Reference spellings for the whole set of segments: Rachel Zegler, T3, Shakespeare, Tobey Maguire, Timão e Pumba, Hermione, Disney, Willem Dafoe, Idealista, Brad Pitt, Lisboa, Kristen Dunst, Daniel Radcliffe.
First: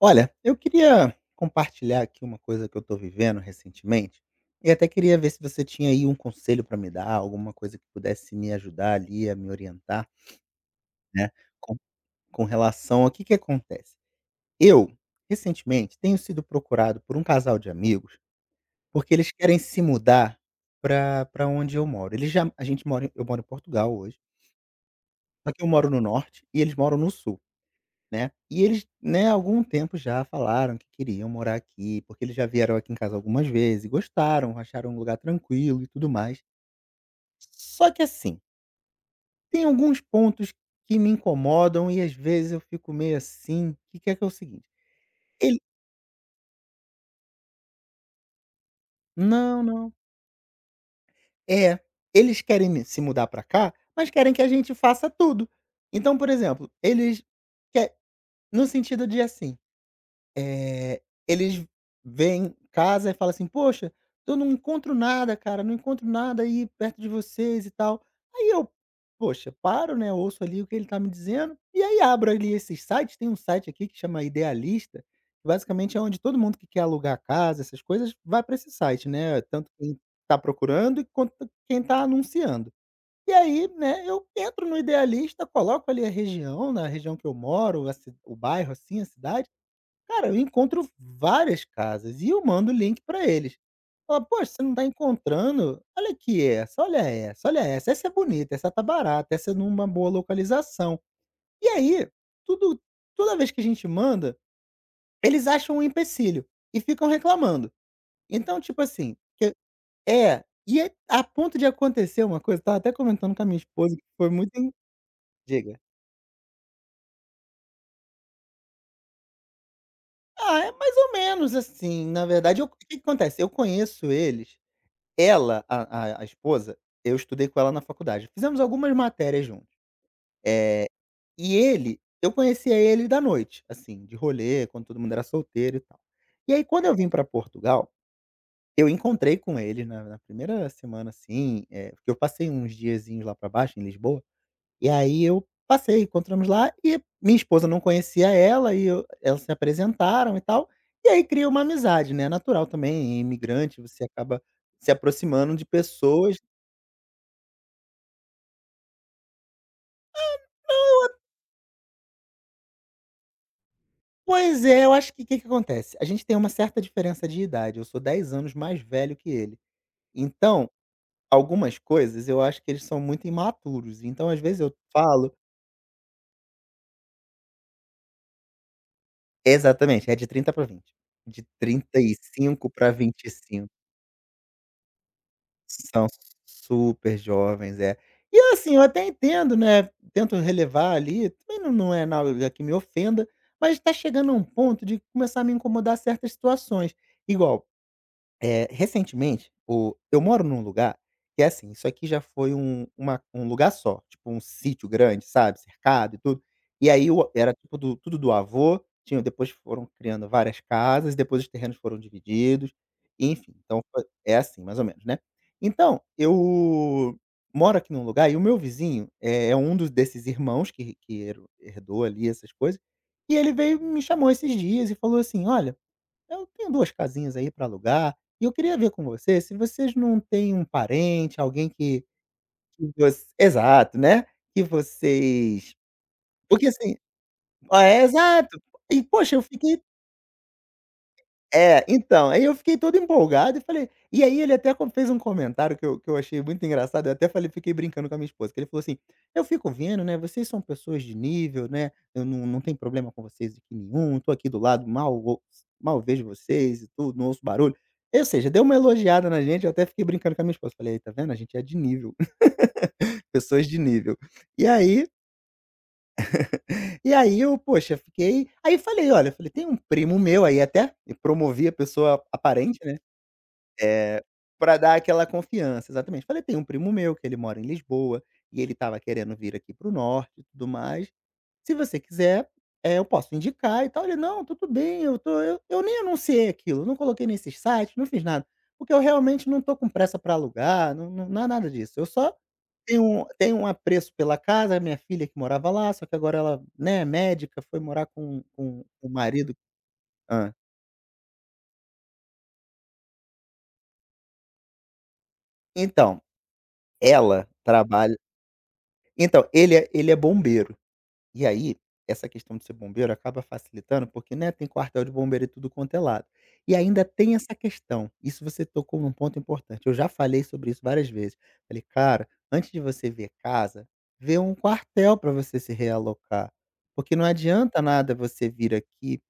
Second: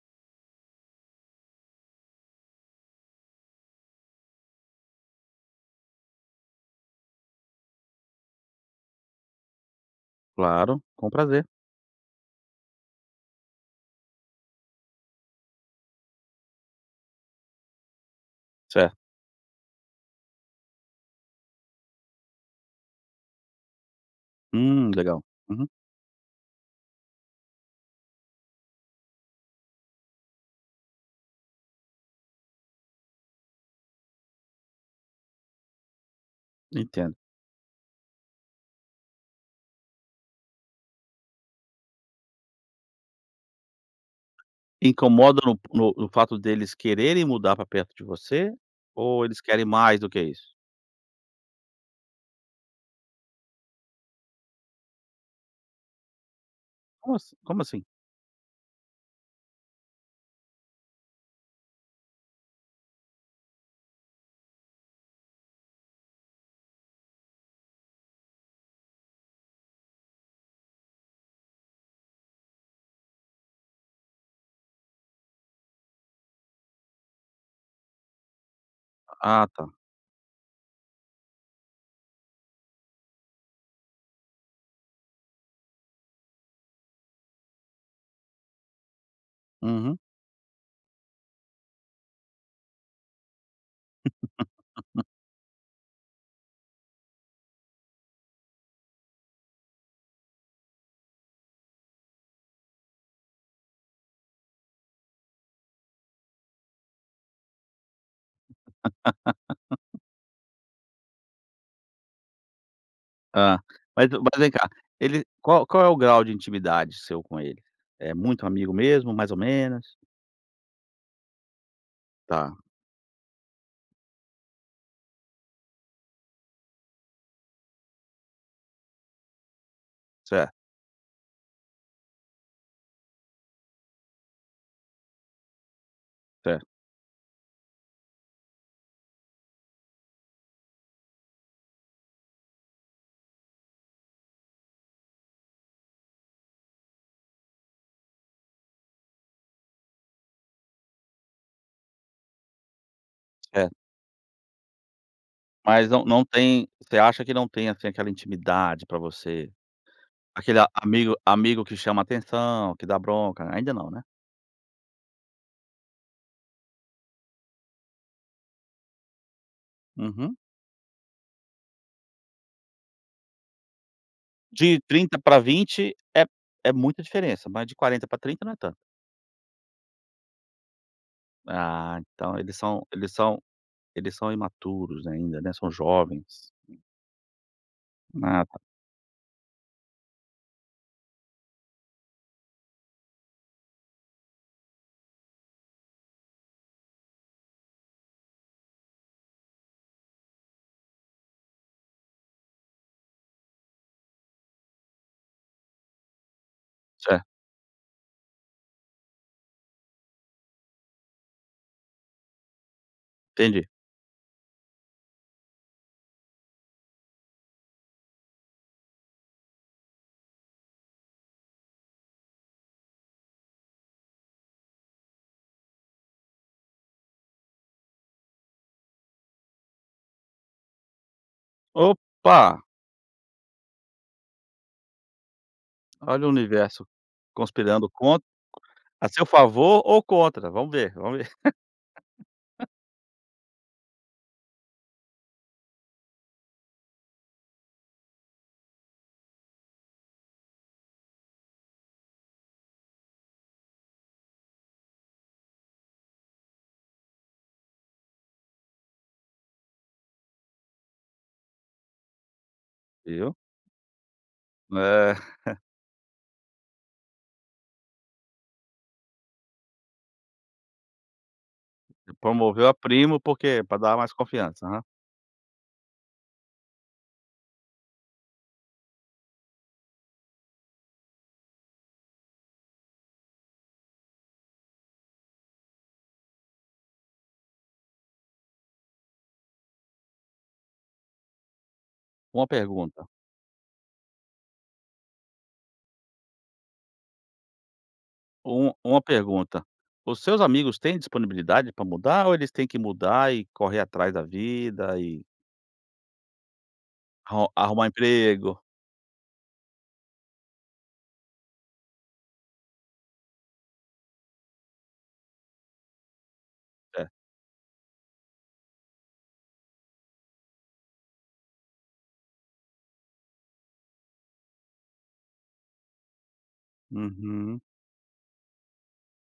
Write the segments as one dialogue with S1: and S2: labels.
S1: Olha, eu queria compartilhar aqui uma coisa que eu estou vivendo recentemente, e até queria ver se você tinha aí um conselho para me dar, alguma coisa que pudesse me ajudar ali a me orientar,
S2: Claro, com
S1: né,
S2: prazer.
S1: com, com relação ao que acontece. Eu, recentemente, tenho sido procurado por um casal de amigos,
S2: Certo.
S1: porque eles querem se mudar para onde eu moro. Eles já, a gente mora, eu moro em Portugal hoje,
S2: Legal.
S1: só que eu
S2: Uhum,
S1: moro no norte e eles moram no sul. Né, e eles, né, há algum tempo já falaram que queriam morar aqui, porque eles já vieram aqui em casa algumas vezes e gostaram, acharam um lugar tranquilo e tudo mais.
S2: entendo.
S1: Só que assim, tem alguns pontos que me incomodam e às vezes eu fico meio assim, que é o seguinte,
S2: Incomoda no
S1: ele
S2: no no fato deles quererem mudar para perto de você, ou eles
S1: não,
S2: querem
S1: não,
S2: mais do que isso?
S1: é, eles querem me se mudar pra cá, mas querem que a gente faça tudo. Então, por exemplo,
S2: Como
S1: eles
S2: assim? Como assim?
S1: que no sentido de assim, Eh, eles vêm em casa e falam assim: "Poxa, eu não encontro nada, cara, não encontro nada aí perto de vocês e tal". Aí eu, poxa, paro, né, ouço ali o que ele está me dizendo, e aí abro ali esses sites, tem um site aqui que chama Idealista, que basicamente é onde todo mundo que quer alugar casa, essas coisas, vai para esse site, né,
S2: Ah, tá.
S1: tanto quem está procurando quanto quem está anunciando. E aí, né, eu entro no Idealista, coloco ali a região, na região que eu moro, a ci o bairro, assim, a cidade.
S2: Uhum.
S1: Cara, eu encontro várias casas e eu mando o link pra eles. Fala: "Poxa, você não tá encontrando? Olha aqui essa, olha essa, olha essa. Essa é bonita, essa tá barata, essa é numa boa localização". E aí, tudo toda vez que a gente manda, eles acham um empecilho e ficam reclamando. Então, tipo assim, que é, e é a ponto de acontecer uma coisa, eu estava até comentando com a minha
S2: Hã.
S1: esposa, que
S2: Mas
S1: foi
S2: mas vem
S1: muito
S2: cá,
S1: en
S2: ele qual
S1: diga.
S2: qual é o grau de intimidade seu com ele? É muito amigo mesmo, mais ou menos?
S1: Ah, é mais ou menos assim, na
S2: Tá,
S1: verdade eu o que que acontece, eu conheço eles. Ela, a esposa, eu estudei com ela na faculdade. Fizemos algumas matérias juntos.
S2: certo,
S1: Eh, e ele eu conhecia ele da noite, assim, de rolê, quando todo mundo era solteiro e tal. E aí
S2: certo,
S1: quando eu vim para Portugal, eu encontrei com ele na primeira semana, assim, porque eu passei uns diazinhos lá para baixo, em Lisboa, e aí eu passei, encontramos lá e minha esposa não conhecia ela e eu elas se apresentaram e tal, e aí cria uma amizade, né. É natural também, é
S2: certo.
S1: imigrante, você acaba se aproximando de
S2: Mas não
S1: pessoas.
S2: tem, você acha que não tem, assim, aquela intimidade para você, aquele amigo amigo que chama atenção, que dá bronca, ainda não, né?
S1: Pois é, eu acho que o que que acontece? A gente tem uma certa diferença de idade, eu sou 10 anos mais velho que ele.
S2: Uhum.
S1: Então, algumas coisas eu acho que eles são muito imaturos, então às vezes eu
S2: De 30
S1: falo.
S2: para 20 é muita diferença, mas de 40 para 30 não é tanto.
S1: Exatamente, é de 30 para 20. De trinta
S2: Ah,
S1: e
S2: então
S1: cinco para vinte e cinco
S2: eles são imaturos ainda, né, são
S1: São
S2: jovens.
S1: super jovens, é. E
S2: Ah, tá,
S1: assim, eu até entendo, né, tento relevar ali, também não é nada que me ofenda, mas está chegando a um ponto de começar a me incomodar certas situações. Igual recentemente, o eu moro num lugar que é assim, isso aqui já foi um uma um lugar só, tipo um sítio grande, sabe, cercado e tudo. E aí
S2: certo,
S1: o era tipo do tudo do avô, tinha depois foram criando várias casas, depois os terrenos foram divididos, enfim,
S2: entendi.
S1: então foi é assim mais ou menos, né. Então, eu moro aqui num lugar e o meu vizinho é um dos desses irmãos que hero herdou ali essas coisas, e ele veio e me chamou esses dias e falou assim: "Olha, eu tenho 2 casinhas aí para alugar, e eu queria ver com você se vocês não têm um parente, alguém
S2: Opa,
S1: que voc exato, né, que vocês
S2: olha o
S1: porque
S2: universo
S1: assim
S2: conspirando
S1: é,
S2: contra
S1: exato. E
S2: a seu
S1: poxa, eu fiquei.
S2: favor ou contra, vamos ver,
S1: É, então, aí eu fiquei todo empolgado e falei e aí ele até co fez um comentário que eu achei muito engraçado, eu até falei fiquei brincando com a minha esposa, que ele falou assim: "Eu fico vendo, né, vocês são pessoas de nível, né, eu não tenho problema com vocês aqui nenhum, estou aqui do lado, mal vejo vocês e tudo, não ouço barulho". Ou seja, deu uma elogiada na gente, eu até fiquei brincando com a minha esposa, falei: "Aí, tá vendo, a gente é de nível,
S2: viu.
S1: pessoas de nível". E aí
S2: É,
S1: e aí eu, poxa, fiquei aí falei: "Olha", falei: "Tem um primo meu", aí até e promovi a pessoa
S2: promoveu a
S1: aparente, né.
S2: primo porque para dar mais
S1: É,
S2: confiança,
S1: pra
S2: aham.
S1: dar aquela confiança, exatamente. Falei: "Tem um primo meu que ele mora em Lisboa, e ele estava querendo vir aqui para o norte e tudo mais. Se você quiser, eu posso indicar e tal". Ele: "Não, tudo bem, eu tô", eu nem anunciei aquilo, não coloquei nesses sites, não fiz nada, porque eu realmente não tô com pressa para alugar, não é nada disso. Eu só
S2: Uma
S1: tenho
S2: pergunta,
S1: um tenho um apreço pela casa, a minha filha que morava lá, só que agora ela, né, é médica, foi morar com com
S2: uma
S1: o marido.
S2: pergunta, os seus
S1: Hã.
S2: amigos têm disponibilidade para mudar ou eles têm que mudar e correr atrás da vida e
S1: Então, ela
S2: Arrumar
S1: trabalha.
S2: emprego.
S1: Então, ele é bombeiro. E aí, essa questão de ser bombeiro acaba facilitando, porque, né, tem quartel de bombeiro e tudo quanto é lado. E ainda
S2: É.
S1: tem essa questão, isso você tocou num ponto importante, eu já falei sobre isso várias vezes. Falei: "Cara, antes de você ver casa, vê um quartel para você se realocar, porque não
S2: Uhum.
S1: adianta nada você vir aqui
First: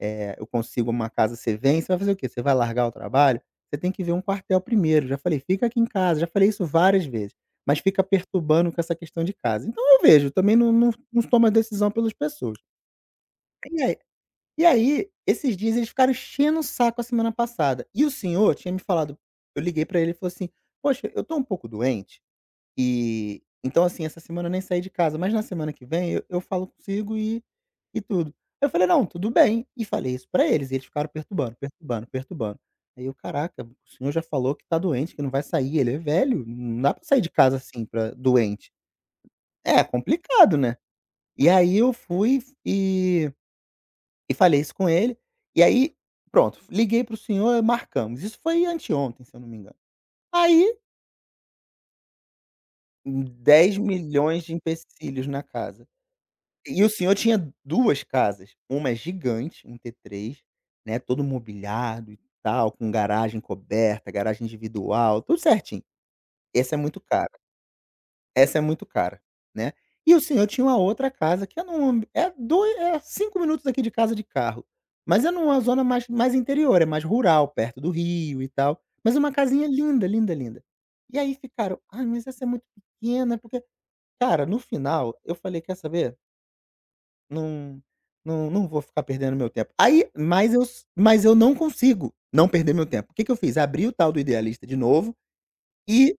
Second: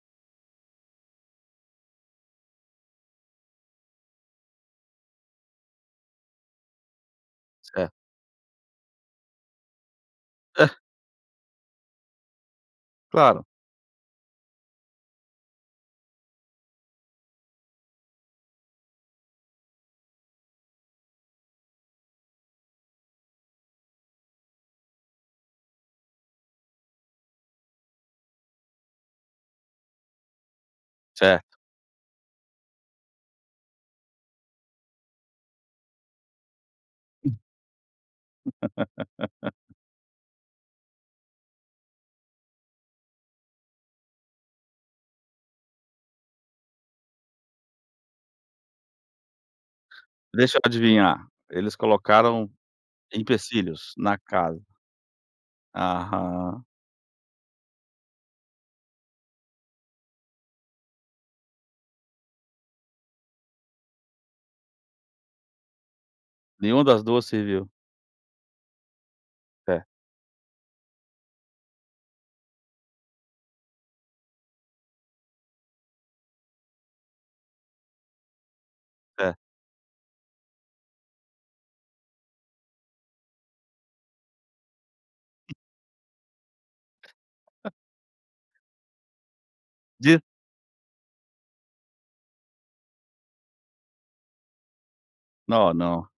S1: eu consigo uma casa, você vem, você vai fazer o quê? Você vai largar o trabalho? Você tem que ver um quartel primeiro. Já falei: "Fica aqui em casa", já falei isso várias vezes, mas
S2: Certo.
S1: fica perturbando com essa questão de casa. Então eu vejo, também
S2: É,
S1: não tomo a decisão pelas pessoas.
S2: claro.
S1: E aí e aí, esses dias eles ficaram enchendo o saco a semana passada, e o senhor tinha me falado eu liguei pra ele e falou assim: "Poxa, eu tô um pouco doente. E então, assim, essa semana eu nem saí de casa, mas na semana que vem eu falo consigo e tudo". Eu falei: "Não, tudo bem", e falei isso pra eles, e eles ficaram perturbando,
S2: Certo.
S1: perturbando, perturbando. Aí eu: "Caraca, o senhor já falou que tá doente, que não vai sair, ele é velho, não dá pra sair de casa assim pra doente". É complicado, né. E aí eu fui e falei isso com ele, e aí pronto, liguei para o senhor, marcamos. Isso foi anteontem, se eu não me engano.
S2: Deixa eu
S1: Aí
S2: adivinhar, eles colocaram
S1: dez
S2: empecilhos na
S1: milhões de
S2: casa.
S1: empecilhos na casa.
S2: Aham.
S1: E o senhor tinha 2 casas, uma é gigante, um T3, né, todo mobiliado e tal, com garagem coberta, garagem individual, tudo certinho. Essa é
S2: Nenhuma
S1: muito
S2: das duas
S1: cara,
S2: serviu.
S1: essa é muito cara, né.
S2: Certo,
S1: E o senhor tinha uma outra casa que é num é dois, é 5 minutos daqui de casa de carro, mas é numa zona mais interior, é mais rural, perto do rio e tal, mas é uma
S2: certo.
S1: casinha linda, linda, linda. E aí ficaram: "Ai, mas essa é muito pequena", porque cara, no final eu falei: "Quer saber? Não não vou ficar perdendo meu tempo. Aí
S2: Diz
S1: mas eu não consigo não perder meu tempo. O que que eu fiz? Abri o tal do Idealista de novo
S2: não, não.
S1: e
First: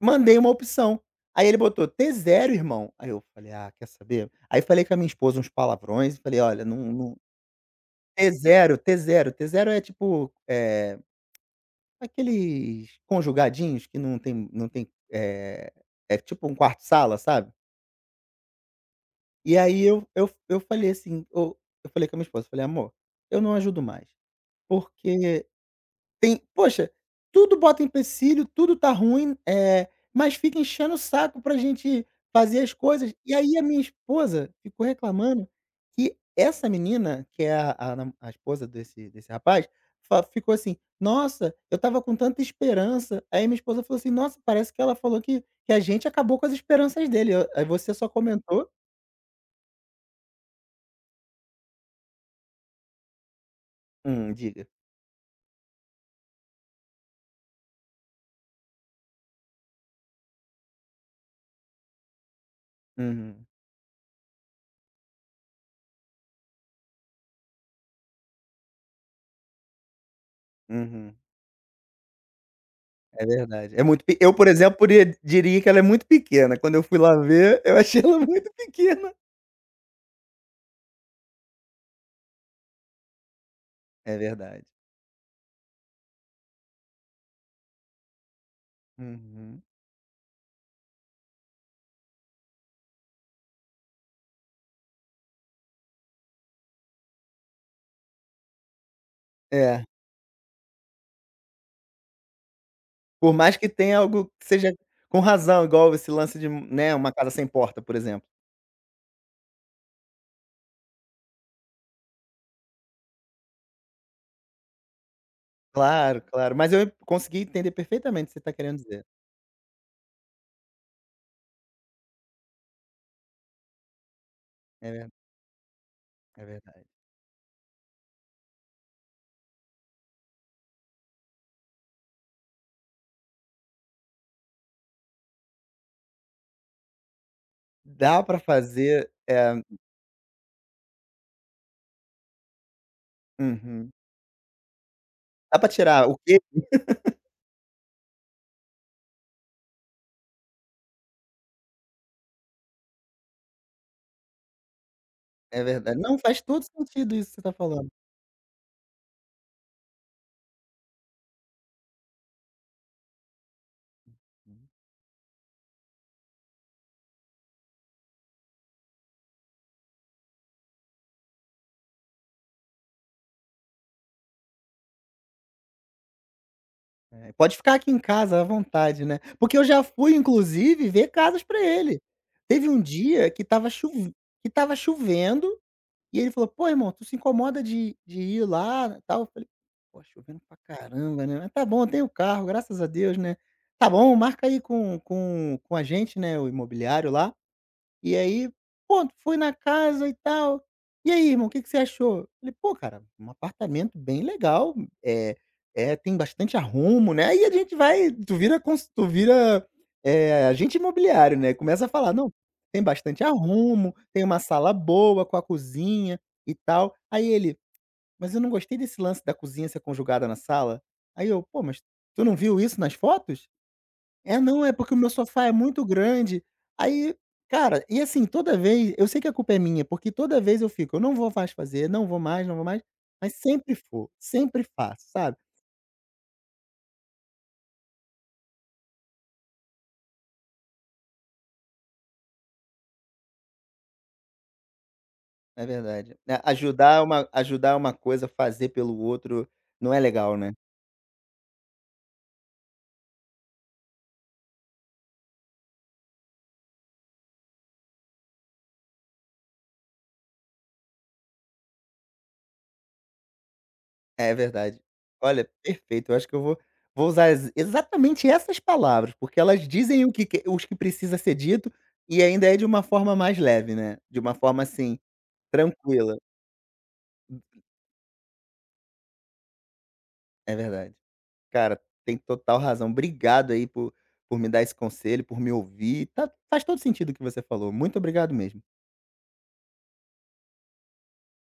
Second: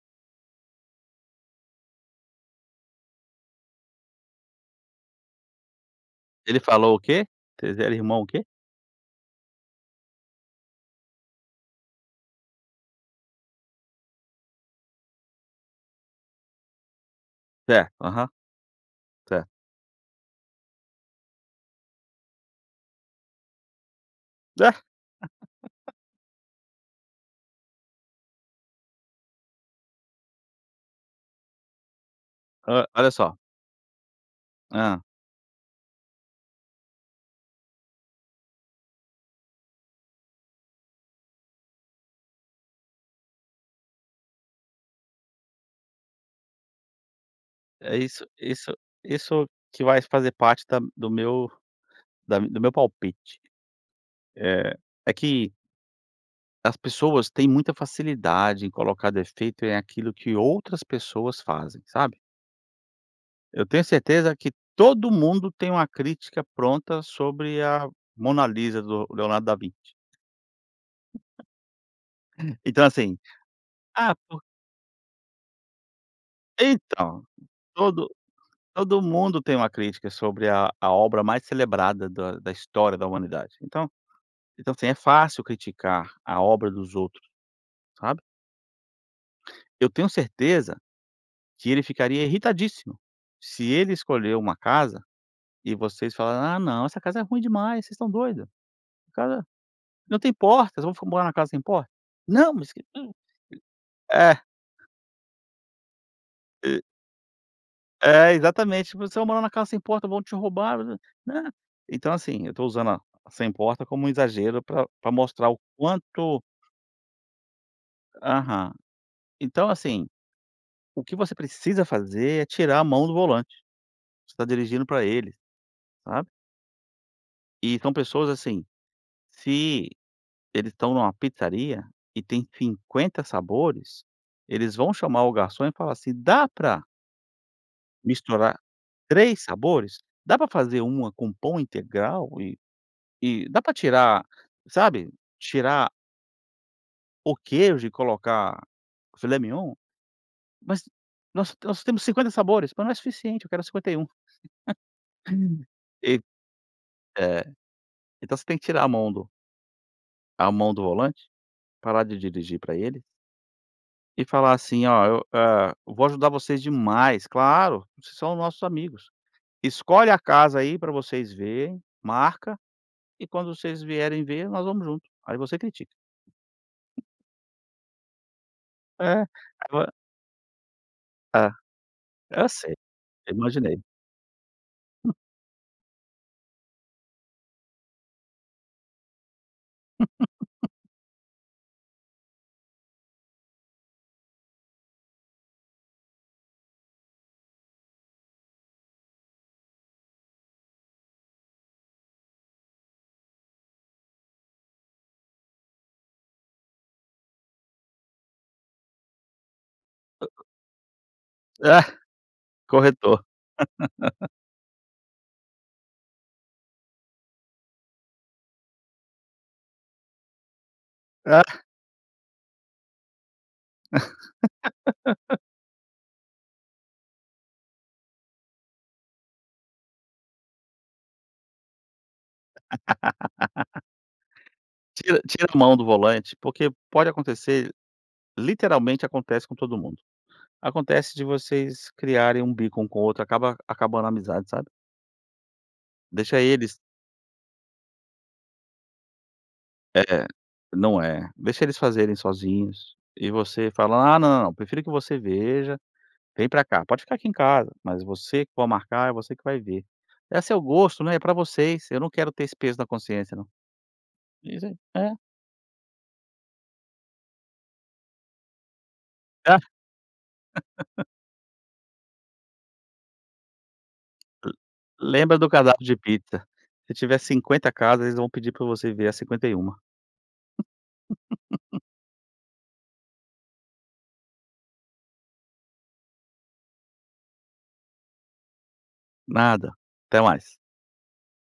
S1: mandei uma opção. Aí ele botou: t zero irmão". Aí eu falei: "Ah, quer saber?". Aí falei com a minha esposa uns palavrões e falei:
S2: Ele
S1: "Olha, não
S2: falou o
S1: não
S2: quê? Vocês eram irmão o
S1: t
S2: quê?
S1: zero t zero t zero é tipo, é aqueles conjugadinhos que não tem, é é tipo um quarto sala, sabe".
S2: Certo, aham, certo.
S1: E aí eu falei assim, eu falei com a minha esposa, falei: "Amor, eu não ajudo mais". Porque tem poxa, tudo bota empecilho, tudo tá ruim, é mas fica enchendo o saco pra gente fazer as
S2: Ah, olha
S1: coisas. E
S2: só.
S1: aí a minha esposa ficou
S2: Hã.
S1: reclamando que essa menina, que é a esposa desse rapaz, fa ficou assim: "Nossa, eu estava com tanta esperança". Aí minha esposa falou assim: "Nossa, parece que ela falou que a gente acabou com as esperanças dele". Eu aí você
S2: É
S1: só
S2: isso
S1: comentou
S2: isso isso que vai fazer parte da do meu, da do meu palpite.
S1: diga.
S2: Eh, é que as pessoas têm muita facilidade em colocar defeito em aquilo que outras pessoas fazem, sabe.
S1: Uhum,
S2: Eu tenho certeza que todo mundo tem uma crítica pronta sobre a Mona Lisa do Leonardo da Vinci.
S1: uhum.
S2: Então assim,
S1: É verdade. É muito
S2: ah,
S1: pe eu,
S2: por
S1: por exemplo, poria diria que ela é muito pequena. Quando eu fui lá
S2: então,
S1: ver, eu achei
S2: todo
S1: ela muito
S2: todo
S1: pequena.
S2: mundo tem uma crítica sobre a obra mais celebrada da história da humanidade. Então
S1: É verdade.
S2: então assim, é fácil criticar a obra dos outros, sabe.
S1: Uhum.
S2: Eu tenho certeza que ele ficaria irritadíssimo se ele escolheu uma casa e vocês falaram: "Ah, não, essa casa é ruim demais, vocês estão doidos, casa
S1: É.
S2: não tem porta, vocês vão morar na casa sem porta?". "Não, mas que" hum.
S1: Por mais que tenha algo
S2: É,
S1: que seja com razão, igual esse lance de,
S2: e
S1: né, uma casa sem porta, por exemplo.
S2: é, exatamente. "Vocês vão morar na casa sem porta, vão te roubar". Né. Então, assim, eu estou usando a sem porta como um exagero pra mostrar o
S1: Claro,
S2: quanto
S1: claro. Mas eu consegui entender perfeitamente o que você está
S2: aham.
S1: querendo dizer.
S2: Então, assim, o que você precisa fazer é tirar a mão do volante, você está dirigindo
S1: É
S2: pra
S1: ver
S2: eles, sabe.
S1: é verdade.
S2: E são pessoas, assim, se eles estão numa pizzaria e tem 50 sabores, eles vão chamar o garçom e falar assim: "Dá para
S1: Dá para
S2: misturar
S1: fazer
S2: 3
S1: é.
S2: sabores? Dá para fazer uma com pão integral e dá para
S1: Uhum.
S2: tirar, sabe,
S1: Dá para
S2: tirar
S1: tirar o que
S2: o queijo e colocar filé mignon? Mas nós temos 50 sabores, mas não é suficiente, eu quero 51".
S1: é verdade.
S2: E
S1: Não,
S2: um. E,
S1: faz todo sentido isso que você está
S2: é,
S1: falando.
S2: então você tem que tirar a mão do, a mão do volante, parar de dirigir para ele. E falar assim: "Ó, eu, ah, eu vou ajudar vocês demais, claro, vocês são nossos amigos. Escolhe a casa aí pra vocês verem, marca, e quando vocês vierem ver, nós vamos junto. Aí você critica".
S1: É, pode ficar aqui em casa à vontade, né.
S2: É,
S1: Porque eu já
S2: agora
S1: fui inclusive ver casas
S2: é,
S1: pra ele.
S2: eu
S1: Teve
S2: sei,
S1: um dia
S2: eu
S1: que estava
S2: imaginei.
S1: choven que estava chovendo, e ele falou: "Pô irmão, tu se incomoda de ir lá, e tal?" Eu falei: "Pô, chovendo pra caramba, né, mas tá bom, tem o carro, graças a Deus, né. Tá bom, marca aí com a gente, né, o imobiliário lá, e aí, pronto, fui na casa e tal. E aí, irmão, o que que você achou?" Falei: "Pô, cara, um apartamento bem legal, é é tem bastante arrumo, né". Aí a gente vai tu vira, agente imobiliário, né, começa
S2: Ah,
S1: a falar: "Não, tem bastante
S2: corretor.
S1: arrumo, tem uma sala boa com a cozinha e tal". Aí ele: "Mas eu não gostei desse lance da cozinha ser conjugada na sala". Aí eu:
S2: Ah,
S1: "Pô, mas tu não viu isso nas fotos?" É, não, é porque o meu sofá é muito grande. Aí, cara, e assim, toda vez eu sei que a culpa é minha, porque toda vez eu fico: "Eu não vou mais fazer, não vou mais, não vou mais", mas sempre faço,
S2: tira
S1: sabe.
S2: tira a mão do volante, porque pode acontecer, literalmente acontece com todo mundo. Acontece de vocês criarem um bico um com o outro, acaba acabando a amizade, sabe.
S1: É verdade. É,
S2: Deixa eles.
S1: ajudar é uma coisa, fazer pelo outro não é
S2: É,
S1: legal, né.
S2: não é. Deixa eles fazerem sozinhos, e você fala: "Ah, não, não, não, prefiro que você veja, vem pra cá, pode ficar aqui em casa, mas você que vai marcar, é você que vai ver. É seu gosto, né, é pra vocês, eu não quero ter esse peso na consciência não".
S1: É
S2: Isso aí,
S1: verdade.
S2: é.
S1: Olha, perfeito, eu acho que eu vou usar ex exatamente essas palavras, porque
S2: Ah,
S1: elas dizem o que que os que precisa ser dito e ainda é de uma forma mais leve, né, de uma forma, assim,
S2: lembra do cardápio de
S1: tranquila.
S2: pizza, se tiver 50 casas, eles vão pedir pra você ver as 51.
S1: É verdade. Cara, tem total razão. Obrigado aí por me dar esse conselho, por me ouvir. Tá- faz todo sentido o que você falou. Muito obrigado mesmo.
S2: Nada, até mais.